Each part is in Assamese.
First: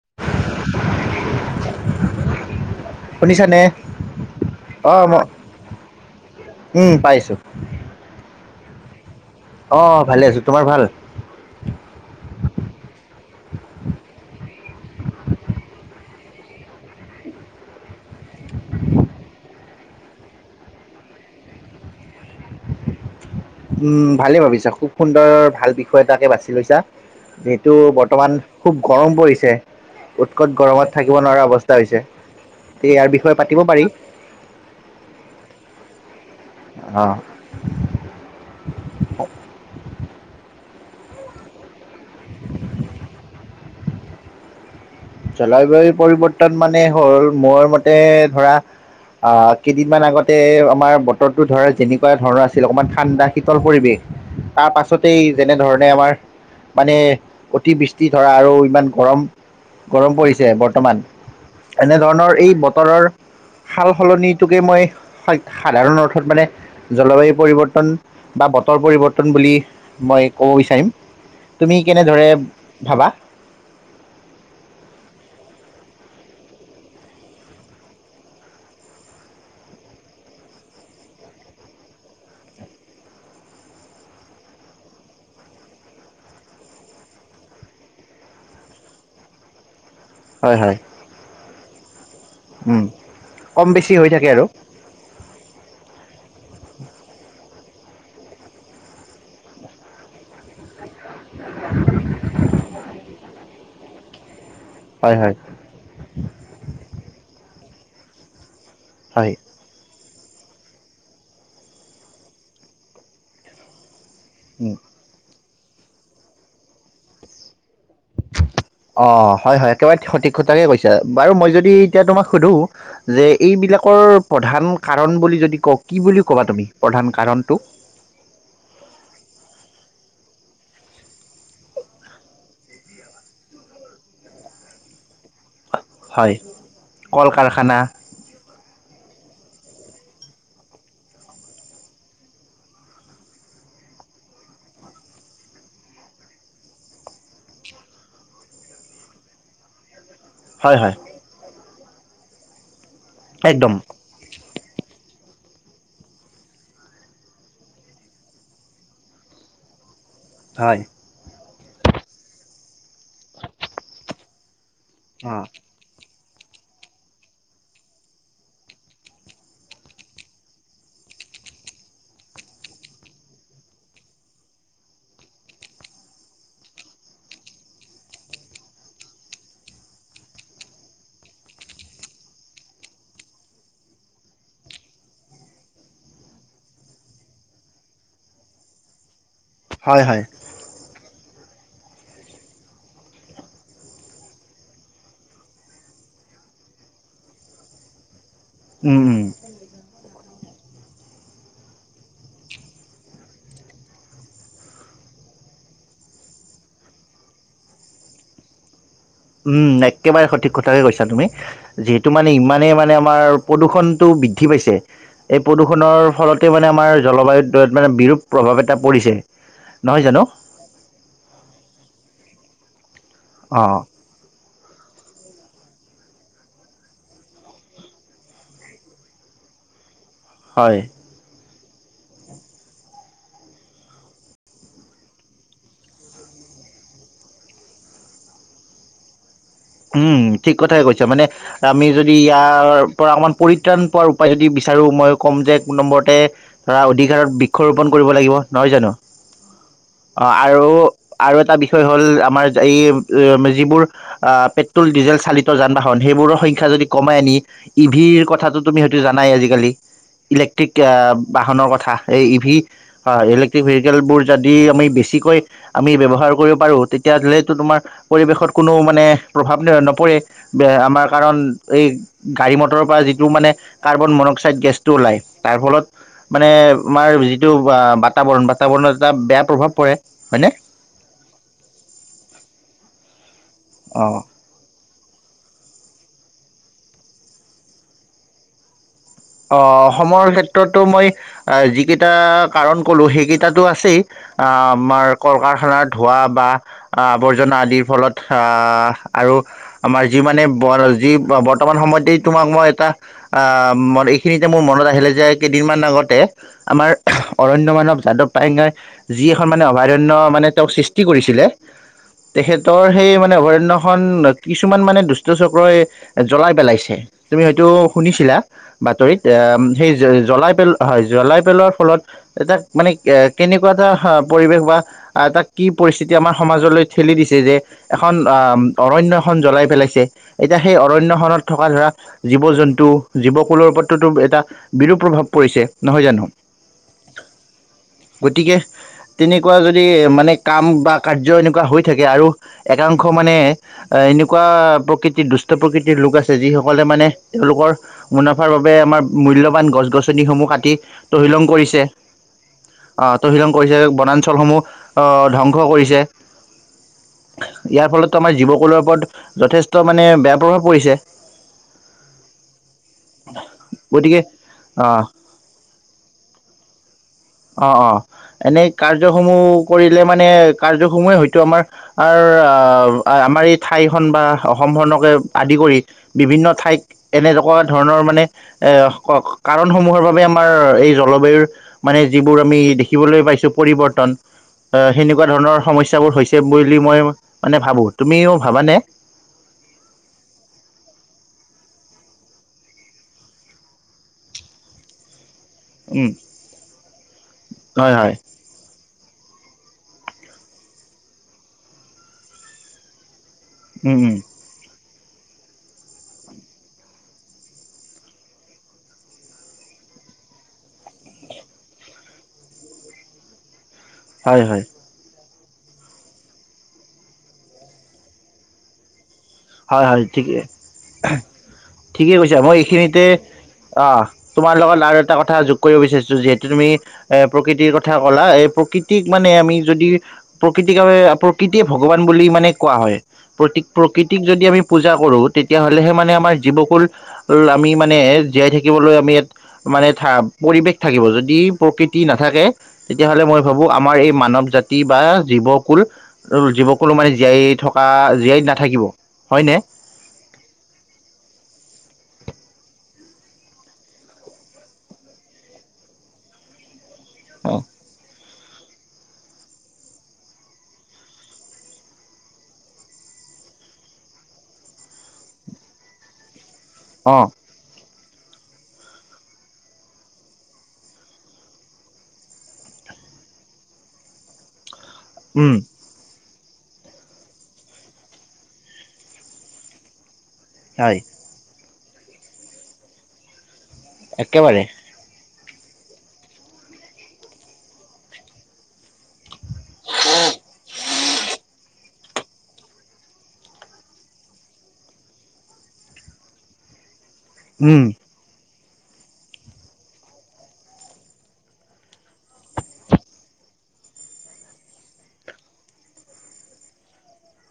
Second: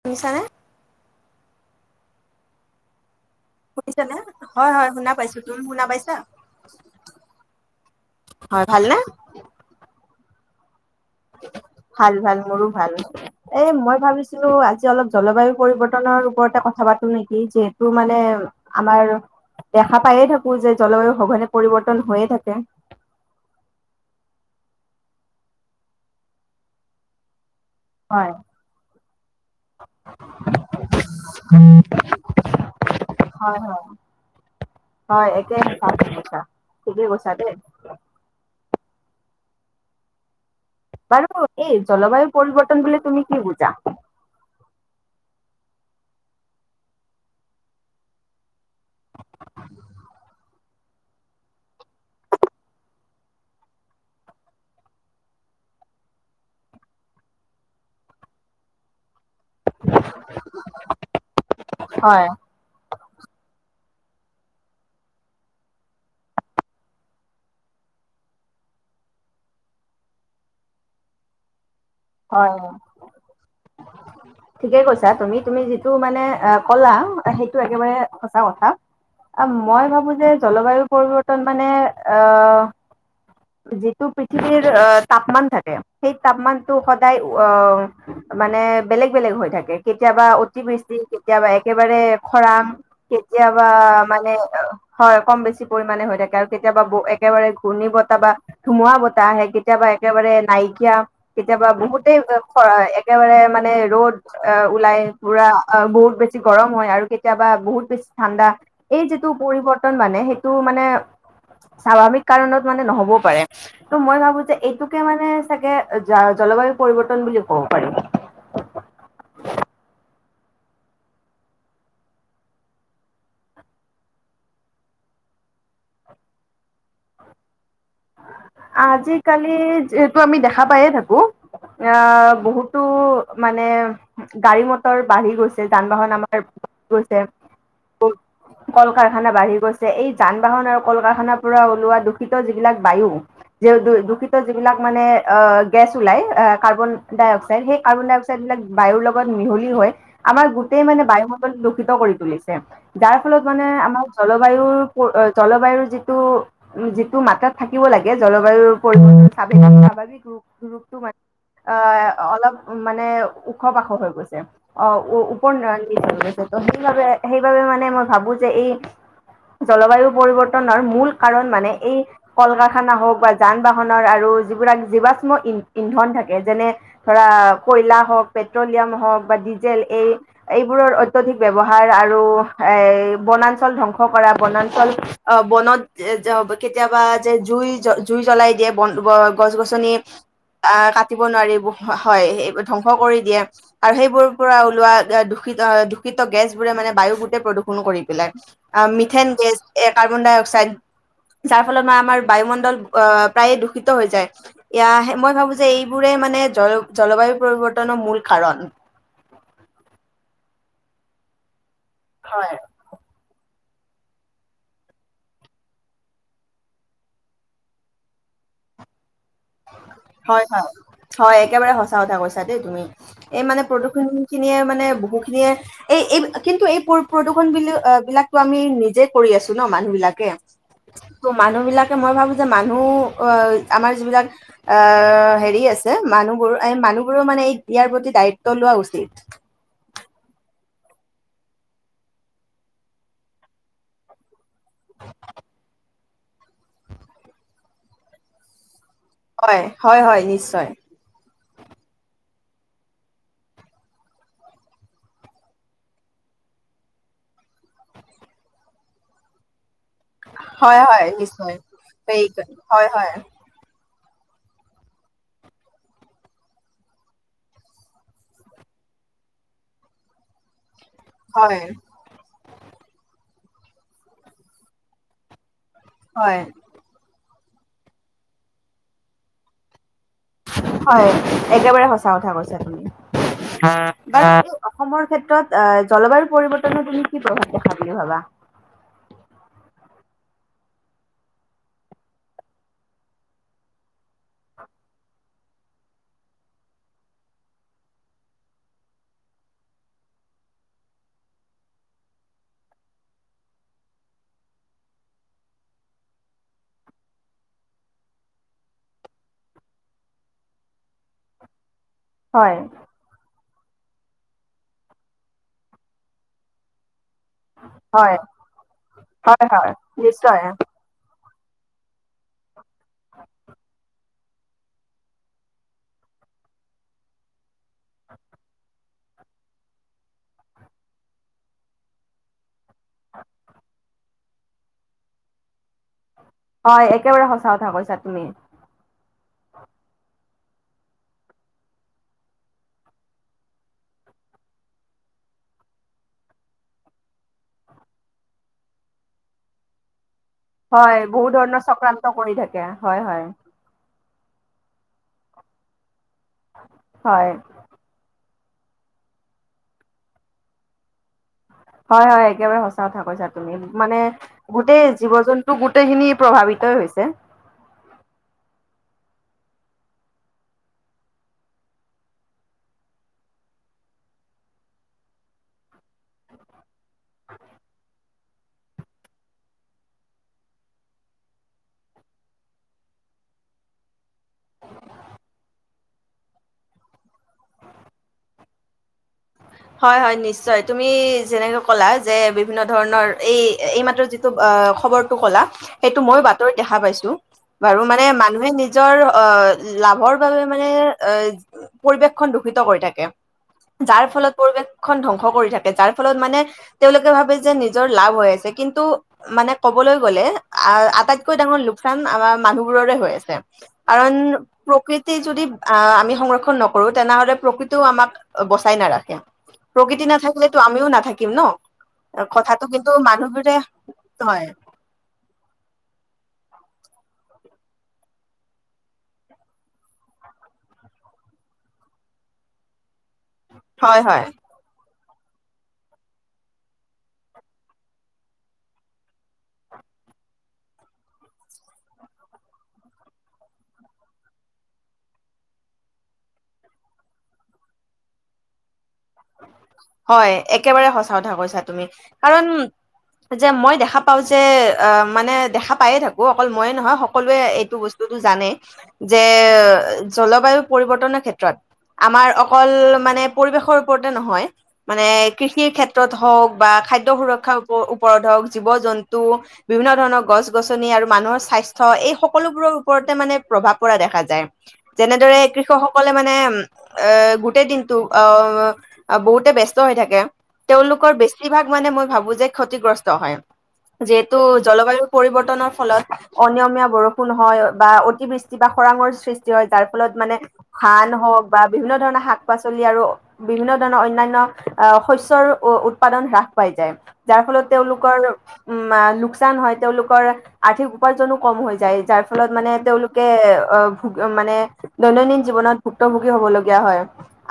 শুনিছানে? শুনিছানে? শুনিছানে? হয় হয় অ শুনা ম পাইছো। তুমি শুনা পাইছা? উম পাইছোঁ। হয়, ভাল না? অ ভালে আছো, তোমাৰ ভাল? ভাল ভাল মোৰো ভাল এ মই ভাবিছিলো আজি অলপ জলবায়ু পৰিৱৰ্তনৰ ওপৰতে কথা পাতো নেকি যিহেতু মানে আমাৰ দেখা পায়ে থাকো যে জলবায়ু সঘনে পৰিৱৰ্তন হৈয়ে থাকে উম ভালে ভাবিছা খুব সুন্দৰ ভাল বিষয় এটাকে বাছি লৈছা। যিহেতু হয় বৰ্তমান খুব গৰম পৰিছে উৎকট গৰমত থাকিব নোৱাৰা অৱস্থা হৈছে তে ইয়াৰ বিষয়ে হয় পাতিব হয় পাৰি। ঠিকেই অ' কৈছা দে বাৰু এই জলবায়ু পৰিৱৰ্তন বুলি তুমি কি বুজা? জলবায়ুৰ পৰিৱৰ্তন মানে হ'ল মোৰ মতে ধৰা আহ কেইদিনমান আগতে আমাৰ বতৰটো ধৰা যেনেকুৱা ধৰণৰ আছিল অকমান ঠাণ্ডা শীতল পৰিৱেশ তাৰ পাছতেই যেনে ধৰণে আমাৰ মানে অতিবৃষ্টি ধৰা আৰু ইমান গৰম গৰম পৰিছে বৰ্তমান হয় এনেধৰণৰ এই বতৰৰ সাল সলনিটোকে মই সাধাৰণ অৰ্থত মানে জলবায়ু পৰিৱৰ্তন বা বতৰ পৰিৱৰ্তন বুলি মই ক'ব বিচাৰিম। তুমি কেনেদৰে হয়। ভাবা? ঠিকেই কৈছা তুমি তুমি যিটো মানে ক'লা সেইটো একেবাৰে সঁচা কথা মই ভাবো যে জলবায়ু পৰিৱৰ্তন মানে আহ যিটো পৃথিৱীৰ তাপমান থাকে সেই তাপমানটো সদায় আহ মানে বেলেগ বেলেগ হৈ থাকে কেতিয়াবা হয় অতি হয় বৃষ্টি কেতিয়াবা এক একেবাৰে খৰাং কেতিয়াবা কম বেছি হৈ থাকে মানে আৰু হয় কম বেছি পৰিমাণে হৈ থাকে আৰু কেতিয়াবা ব একেবাৰে ঘূৰ্ণী বত কেতিবা ধুমুহা বতাহ আহে কেতিয়াবা একেবাৰে নাইকা এতিয়া কেতিয়াবা বহুতেই একেবাৰে মানে ৰ'দ অ ওলাই হয় হয় পুৰা অ বহুত বেছি গৰম হয় আৰু কেতিয়াবা বহুত ঠাণ্ডা এই যিটো হয় পৰিৱৰ্তন মানে সেইটো মানে স্বাভাৱিক কাৰণত মানে নহ'বও পাৰে ত মই ভাবো যে এইটোকে মানে নে জলবায়ু পৰিৱৰ্তন বুলি ক'ব পাৰি অ হয় হয় একেবাৰে সঠিক কথাকে কৈছা বাৰু মই যদি এতিয়া তোমাক সুধো যে এইবিলাকৰ প্ৰধান কাৰণ বুলি যদি কওঁ কি বুলি কবা তুমি প্ৰধান কাৰণটো? আজিকালি যিহেতু আমি দেখা পায়য়ে থাকো অ বহুতো মানে গাড়ী মটৰ বাঢ়ি গৈছে যান বাহন হয় আমাৰ বাঢ়ি গৈছে কল কাৰখানা কল কাৰখানা বাঢ়ি গৈছে এই যান বাহন আৰু কল কাৰখানাৰ পৰা ওলোৱা দূষিত যিবিলাক বায়ু যে দূষিত যিবিলাক মানে আহ গেছ ওলাই আহ কাৰ্বন ডাই অক্সাইড সেই কাৰ্বন ডাই অক্সাইড বিলাক বায়ুৰ লগত মিহলি হয় আমাৰ হয় গোটেই হয় মান বায়ুণ্ডল দুষ ইত কৰি তুলিছে যাৰ ফলত মানে একদম আমাৰ জল জলবায়ুৰ জলবায়ুৰ যিটো উ যিটো মাত্ৰাত থাকিব লাগে জলবায়ুৰ পৰি্ৱৰ্তন [unintelligible] স্বাভাৱিক হয় ৰূপটো মানে অহ অলপ মানে ওখ পাখৰ হৈ গৈছে অ উ অ উপপন ৰ তা পা সেইবাবে সেইবাবে মানে মই ভাবো যে এই জলবায়ু পৰিৱৰ্তনৰ মূল কাৰণ মানে এই কল-কা কাৰখানা হওক বা যান বাহনৰ আৰু যিবাক জীৱাশ্ম ইন ইন্ধন থাকে যেনে ধৰা কয়লা হওক পেট্ৰলিয়াম হওক বা ডিজেল এই এইবোৰৰ অত্যধিক ব্যৱহাৰ আৰু এই বনাঞ্চল ধ্বংস কৰা বনাঞ্চল অ বনত কেতিয়াবা যে জুই জ জুই জ্বলাই দিয়ে বন গছ গছনি হয় হয় আহ কাট দিব নোৱাৰি হ হয় সেইবোৰ ধ্বংস কৰি দিয়ে আৰু সেইবোৰৰ পৰা ওলোৱা দূষিত দূষিত গেছবোৰে মানে বায়ু গোটে প্ৰদূষণ কৰি পেলাই অ উম উম মিথেন গেছ এ কাৰ্বন ডাই অক্স চাইদ যাৰ ফলত আম আমাৰ বায়ুমণ্ডল অহ প্ৰায়ে দূষিত হৈ যায় ইয়া মই ভাবো যে এইবোৰে মানে জল জলবায়ু পৰিৱৰ্তনৰ মূল কাৰণ উম একেবাৰে সঠিক কথাকে কৈছা তুমি যিহেতু মানে হয় ইমানেই মানে আমাৰ প্ৰদূষণটো বৃদ্ধি পাইছে এই প্ৰদূষণৰ ফলতে মানে আমাৰ জলবায়ুত মানে বিৰূপ প্ৰভাৱ এটা পৰিছে নহয় জানো? হয় হয় হয় একেবাৰে সঁচা কথা কৈছ চা দেই তুমি এই মানে অ' প্ৰদূষণ খিনিয়ে মানে মে বহু খিনিয়ে এই এই কিন্তু এই প্ৰদূষণ বি বিলাকতো আমি নিজে কৰি আছো ন মানুহ বিলাক হয় মানুহ বিলাকে মই ভাবো যে মানুহ অহ আমাৰ যিবিলাক আহ হেৰি আছে মানুহবোৰ মানুহবোৰ মানে এই ইয়াৰ প্ৰতি দায়িত্ব লোৱা উচিত উম ঠিক কথাই কৈছা মানে আমি যদি ইয়াৰ পৰা অকণমান পৰিত্ৰাণ পোৱাৰ উপায় যদি বিচাৰোঁ মই ক'ম যে এক নম্বৰতে ধৰা অধিকাৰত বৃক্ষৰোপণ কৰিব লাগিব নহয় জানো হয় হয় হয় অ আৰু নিশ্চয় আৰু এটা বিষয় হ'ল আমাৰ এই যিবোৰ আ পেট্ৰল ডিজেল চালিত যান বাহন সেইবোৰৰ সংখ্যা যদি কমাই আনি ই ভিৰ কথাটো তুমি হয়তো জানাই আজিকালি ইলেক্ট্ৰিক হয়, হয়, আহ নিশ্চয়। বাহনৰ কথা এই ই ভি হয় ইলেক্ট্ৰিক ভ তেলবোৰ যদি আমি বেছিকৈ আমি ব্যৱহাৰ কৰিব পাৰোঁ তেতিয়াহ'লেতো তোমাৰ পৰিৱেশত কোনো মানে প্ৰভাৱ নম নপৰে বেআম আমাৰ কাৰণ হয়, এই গাড়ী মটৰৰ পৰা যিটো মানে কাৰ্বন মনক্সাইড গেছটো ওলায় তাৰ ফলত হয়, মানে আমাৰ যি এইটো বাতাবৰণ বাতাবৰণত এটা বেয়া প্ৰভাৱ পৰে হয়নে হয় একেবাৰে সঁচা কথা কৈছা তুমি উ উ অঁ [unintelligible] অসমৰ ক্ষেত্ৰত অহ জলবায়ু পৰিৱৰ্তনে তুমি কি প্ৰভাৱ দেখা বুলি ভাবা অ অসময়ৰ ক্ষেত্ৰতো মই যিকেইটা কাৰণ কলো সেইকেইটো আছেই আহ আমাৰ কল কাৰখানাৰ ধোঁৱা বা আৱৰ্জনা আদিৰ ফলত আহ আৰু আমাৰ যি মানে যি বৰ্তমান সময়তেই তোমাক মই এটা আহ ম সেইখিনিতে মোৰ মনত আহিলে যে কেইদিনমান আগতে আমাৰ অৰণ্য মানৱ যাদৱ পায়ংয়েই যি এখন মানে অভয়াৰণ্য মানে তেওঁক সৃষ্টি কৰিছিলে হয়, তেখেতৰ সেই মানে অভ হ্য খন কিছুমান মানে দুষ্ট চক্ৰই জ্বলাই পেলাইছে। তুমি হয়তো হয়, শুনিছিলা। বাতৰিত হয়, হয়, সেই জল নিশ্চয়। জ্বলাই পেলোৱা হয় জ্বলাই পেলোৱাৰ ফলত মানে কেনেকুৱা এটা হয়, পৰিৱেশ বা এটা কি পৰিস্থিতি আমাৰ সমাজলৈ ঠেলি দিছে যে এখন অম অৰণয়খন জ্বলাই পেলাইছে এতিয়া সেই অৰণ্যখনত থকা ধৰা জীৱ- জন্তু টো জীৱক পত্ৰটো এটা বিৰূপ প্ৰভাৱ পৰিছে, নহয় জানো। হয়, একেবাৰে সঁচা কথা কৈছা তুমি। গতিকে তেনেকুৱা যদি মানে কাম বা কাৰ্য্য এনেকুৱা হৈ থাকে আৰু একাংশ মানে এনেকুৱা প্ৰকৃতিৰ দুষ্ট প্ৰকৃতিৰ লোক আছে যিসকলে মানে তেওঁলোকৰ মুনাফাৰ বাবে আমাৰ মূল্যবান গছ-গছ ছনিসমূহ কাটি হয়, বহুত তহিলং ধৰণৰ কৰিছে, চক্ৰান্ত কৰি থাকে। হয়, অ', হয়, তহিলং কৰিছে বনা [unintelligible] সমূহ ধ্বংস কৰিছে। হয়, ইয়াৰ ফলত [unintelligible] জীৱকুলৰ ওপৰত যথেষ্ট মানে বেয়া প্ৰভাৱ পৰিছে। হয় হয় একেবাৰে [unintelligible] কৈছা তুমি, মানে গতিকে গোটেই আহ জীৱ জন্তু গোটেই খিনি প্ৰভাৱিতই হৈছে। অ', অ', এনেই কাৰ্যসমূহ কৰিলে মানে, কাৰ্যসমূহে হয়তো আমাৰ, আমাৰ এই ঠাইখন বা অসমখনকে আদি কৰি বিভিন্ন ঠাইক এনেকুৱা ধৰণৰ মানে এ, ক-কাৰণসমূহৰ বাবে আমাৰ এই জলবায়ুৰ মানে যিবোৰ আমি দেখিবলৈ পাইছোঁ পৰিৱৰ্তন, সেনেকুৱা ধৰণৰ সমস্যাবোৰ হৈছে বুলি মই মানে ভাবো, তুমিওঁ ভাবানে? হয় হয়, নিশ্চয় তুমি যেনেকে ক'লা যে বিভিন্ন ধৰণৰ, এই-এইমাত্ৰ যিটো খবৰটো ক'লা সেইটো উম মইও বাতৰিত দেখা পাইছো, বাৰু হয় মানে হয় মানুহে নিজৰ অ', লাভৰ বাবে মানে এ, পৰিৱেশখন দূষিত কৰি থাকে। উম যাৰ উম ফলত খন ধ্বংস কৰি থাকে, যাৰ ফলত মানে তেওঁলোকে ভাবে যে নিজৰ লাভ হৈ আছে কিন্তু, মানে কবলৈ গলে আহ আটাইতকৈ ডাঙৰ লোকচান আমাৰ মানুহবোৰৰে হৈ আছে। কাৰণ হয় হয় প্ৰকৃতি যদি আহ আমি সংৰক্ষন নকৰো, তেনেহলে প্ৰকৃতিও আমাক বচাই নাৰাখে। হয় প্ৰকৃতি হয়, ঠিকে, নাথাকিলেতো আমিও নাথাকিম ন ঠিকে কৈছা মই কথাটো কিন্তু এইখিনিতে মানুহবোৰে অ', হয় তোমাৰ লগত আৰু এটা কথা যোগ কৰিব বিচাৰিছোঁ যিহেতু তুমি এ প্ৰকৃতিৰ কথা ক'লা এ প্ৰকৃতিক মানে আমি যদি প্ৰকৃতিকে প্ৰকৃতিয়ে ভগৱান বুলি মানে কোৱা হয়। প্ৰতি হয় প্ৰকৃৃত তিক হয় যদি আমি পূজা কৰোঁ তেতিয়াহ'লেহে মানে আমাৰ জীৱকুল আমি মানে জীয়াই থাকিবলৈ আমি ইয়াত মানে পৰিৱেশ থাকিব যদি প্ৰকৃতি নাথাকে তেতিয়াহ'লে মই ভাবোঁ আমাৰ এই মানৱ জাতি বা জীৱকুল জীৱকুলো মানে জীয়াই থকা জীয়াই নাথাকিব। হয়নে? হয় একেবাৰে সচা কথা কৈছা তুমি কাৰণ যে মই দেখা পাও যে অ মানে দেখা পায়ে থাকো অকল মইে নহয় সকলোৱে এইটো বস্তুটো জানে যে জলবায়ু পৰিৱৰ্তনৰ ক্ষেত্ৰত আমাৰ অকল মানে পৰিৱেশৰ ওপৰতে নহয় মানে কৃষিৰ ক্ষেত্ৰত হওক বা খাদ্য অ সুৰক্ষাৰ ও পধক জীৱ জন্তু বিভিন্ন ধৰণৰ গছ গছনি আৰু মানুহৰ স্বাস্থ্্য এই সকলোবোৰৰ ওপৰতে মানে প্ৰভাৱ পৰা দেখা যায় যেনেদৰে উম কৃষকসকলে মানে গোটেই দিনতটো অ বহুতে বস্ত ব্য হৈ থাকে হয় তেওঁলোকৰ বেছিভাগ মানে মই ভাবো যে ক্ষতিগ্ৰস্ত হয় যিহেতু একেবাৰে জলবায়ু পৰিৱৰ্তন ফলত অনিয়মীয়া বৰষুণ হয়য় বা অতিবৃষ্টি বা খৰাঙৰ সৃষ্টি হয় যাৰ ফলত মানে খান হওক বা বিভিন্ন ধৰণৰ শাক-পাচলি আৰু বিভিন্ন ধৰণৰ অন্যান্য আ শস্যৰ উ উৎপাদন হ্ৰাস পাই যায়। যাৰ ফলত উম তেওঁলোকৰ উম আ লোকচান হয়, তেওঁলোকৰ আৰ্থিক উপাৰ্জনো কম হৈ যায়। যাৰ ফলত মানে তেওঁলোকে অ ভু মানে দৈনন্দিন জীৱনত ভুক্তভোগী হ'বলগীয়া হয়।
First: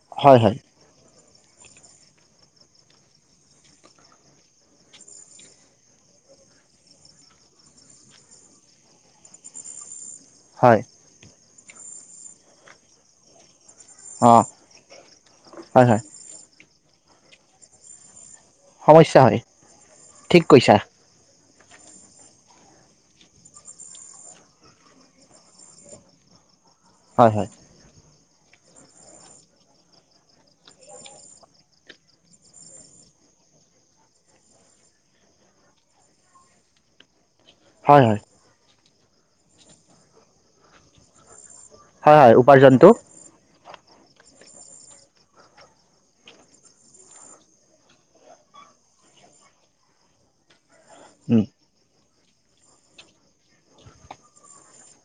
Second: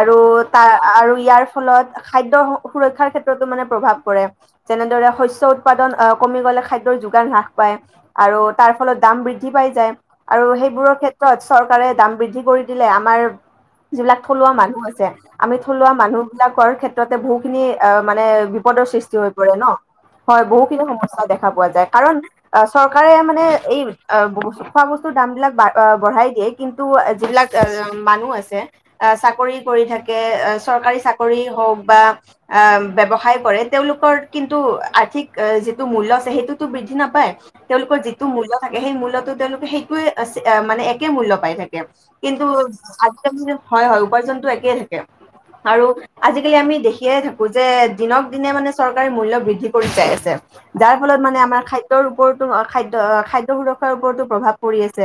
আৰু হয় হয় তাৰ আৰু ইয়াৰ ফলত, খাদ্য সুৰক্ষাৰ ক্ষেত্ৰতো মানে প্ৰভাৱ পৰে। যেনেদৰে শস্য উৎপাদন এ কমি গ'লে খাদ্যৰ যোগান হ্ৰাস পায়, আৰু তাৰ ফলত দাম বৃদ্ধি পাই যায়। আৰু হয় সেইবোৰৰ ক্ষেত্ৰত চৰকাৰে দাম বৃদ্ধি কৰি দিলে আমাৰ যিবিলাক অ থলুৱা মানুহ আছে, আমি হয় থলুৱা হয় মানুহ কৰ ক্ষেত্ৰতে বহু খিনি এ মানে বিপদৰ সৃষ্টি সমস্যা হৈ হয় পৰে ন? ঠিক হয় কৈছা বহুখিনি সম [unintelligible] দেখা খা পোৱা যায় কাৰণ, অ চৰকাৰে মানে এই অ বু খোৱা বস্তুৰ দাম বিলাক বা অ বঢ়াই দিয়ে। কিন্তু এ হয় যিবিলাক হয় [unintelligible] মানুহ আছে। এ চাকৰি কৰি থাকে এ চৰকাৰী চা কৰি হওঁক বা আ ব্যৱসায় কৰে তেওঁলোকৰ কিন্তু আৰ্থিক এ যিটো মূল্য আছে, সেইটোতো বৃদ্ধি নাপায় তেওঁলোকৰ হয় হয় যিটো মূল্য থাক সেই মূল্যতো তেওঁলোকে সেইটোৱে এচ এ মানে একে মূল্য পাই থাকে। হয় হয় কিন্তু, উপাৰ্জনটো আজিকালি হয়, হয় উপাৰ্জনটো একেই থাকে, আৰু আজিকালি আমি দেখিয়ে থাকো যে, দিনক দিনে মানে চৰকাৰে মূল্য বৃদ্ধি কৰি চাই আছে। যাৰ ফলত মানে উম আমাৰ খাদ্যৰ ওপৰতো অ', খাদ্য, খাদ্য সুৰক্ষাৰ ওপৰতো প্ৰভাৱ পৰি আছে।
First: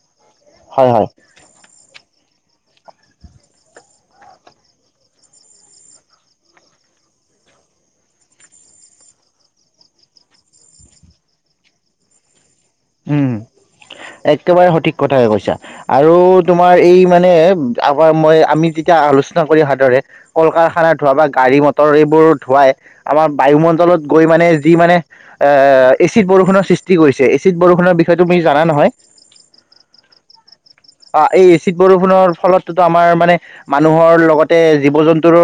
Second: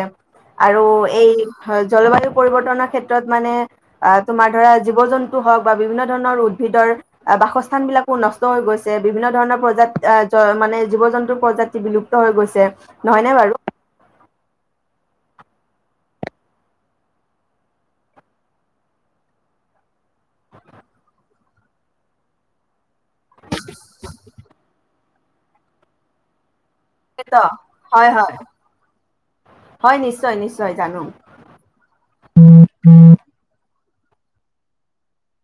আৰু হয় হয় এই হজ জলবায়ু পৰিৱৰ্তনৰ ক্ষেত্ৰত মানে আ, তোমাৰ ধৰা জীৱ-জন্তু হওঁক বা বিভিন্ন ধৰণৰ উদ্ভিদৰ বাসস্থান বিলাকো নষ্ট হৈ গৈছে, বিভিন্ন ধৰণৰ প্ৰজা এ জ মানে জীৱ-জন্তুৰ প্ৰজাতি বিলুপ্ত হৈ গৈছে। নহয়নে উম, বাৰু একেবাৰে সঠিক কথাকে কৈছা। আৰু তোমাৰ এই মানে আগ আ মই আমি তেতিয়া আলোচনা কৰি আহাদৰে, কল কাৰখানা ধোৱা বা গাড়ী মটৰ এইবোৰ ধোৱাই আমাৰ বায়ুমণ্ডলত গৈ মানে যি মানে অ', এচিড বৰষুণৰ সৃষ্ট টি কৰিছে, এচ চিদ বৰষুণৰ হয় বিষয়ে হয় তুমি জানা নহয়? হয় নিশ্চয় নিশ্চয় জানো অ', এই এচিদ বৰষুণৰ ফলততো আমাৰ মানে মানুহৰ লগতে জীৱ-জন্তুৰো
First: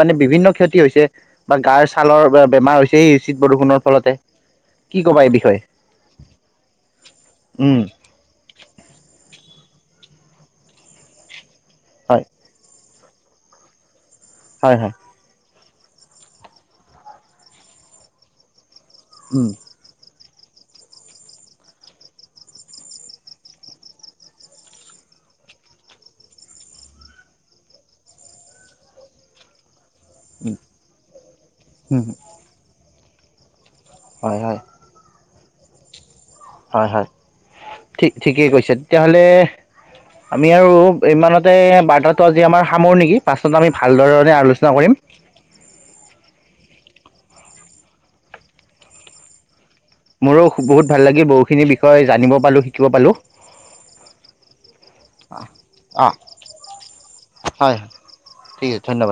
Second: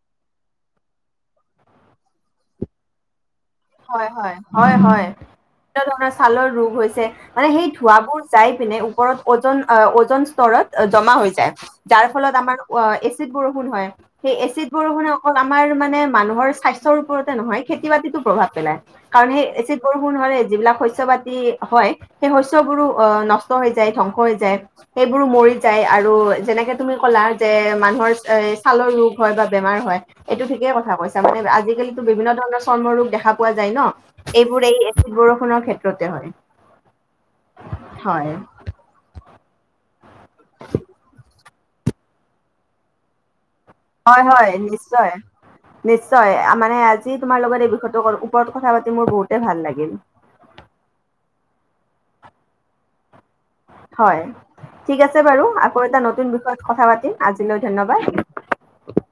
মানে বিভিন্ন ক্ষতি হৈছে, বা গাৰ ছালৰ বে বেমাৰ হৈছে, এই চিদ বৰষুণৰ হয় ফলতে, হয় হয় কি হয় ক'বা এই বিষয়ে? বিভিন্ন ধৰণৰ ছালৰ ৰোগ হৈছে, মানে সেই উম ধোঁৱাবোৰ যাই পিনে ওপৰত অ'জন অ', অ'জন স্তৰত জমা হৈ যায়। যাৰ হয় ফলত আমাৰ ওৱা এ চিদ বৰষুণ হয়। সেই এচিড হয় হয় বৰষুণে অকল আমাৰ মানে মানুহ স্বাস্থ্যৰ ওপৰতে নহয় খেতি বাতিটো প্ৰভাৱ পেলাই। কাৰণ উম সেই বৰষুণ হ'লে যিবিলাক শস্য পাতি হয় সেই শস্যবোৰো নষ্ট হৈ যায় ধ্বংস হৈ যায়, সেইবোৰো মৰি যায় আৰু যেনেকে তুমি ক'লা যে মানুহৰ এ ছালৰ ৰোগ হয় বা বেমাৰ হয়। এইটো উম ঠিকেই কথা কৈছ মানে আজিকালিটো উম বিভিন্ন ধৰণৰ চৰ্ম ৰোগ দেখা পোৱা যায় ন'। হয় হয় এইবোৰেই এচিড বৰষুণ নৰ ক্ষেত্ৰতে হয়। হয়, হয়, ঠিক, হয়, ঠিকেই কৈছে তেতিয়াহ'লে আমি আৰু ইমানতে বাৰ্তাটো আজি আমাৰ সামৰো নেকি পাঁচ হয়, হয়, নিশ্চয়, নিশ্চয় মানে আজ জি তোমাৰ লগত বিষয়টো ওপৰত কথা পাতি মোৰ বহুতে ভাল লাগিল। মোৰো বহুত ভাল লাগি বহুখিনি বিষয়ে জানিব পালোঁ, শিকিব পালোঁ। হয়, ঠিক আছে বাৰু আকৌ এ অ নতুত বিষয়ত কথা পাতিম আজিলৈ হয় ধন্যবাদ। ঠিক আছে ধন্যবাদ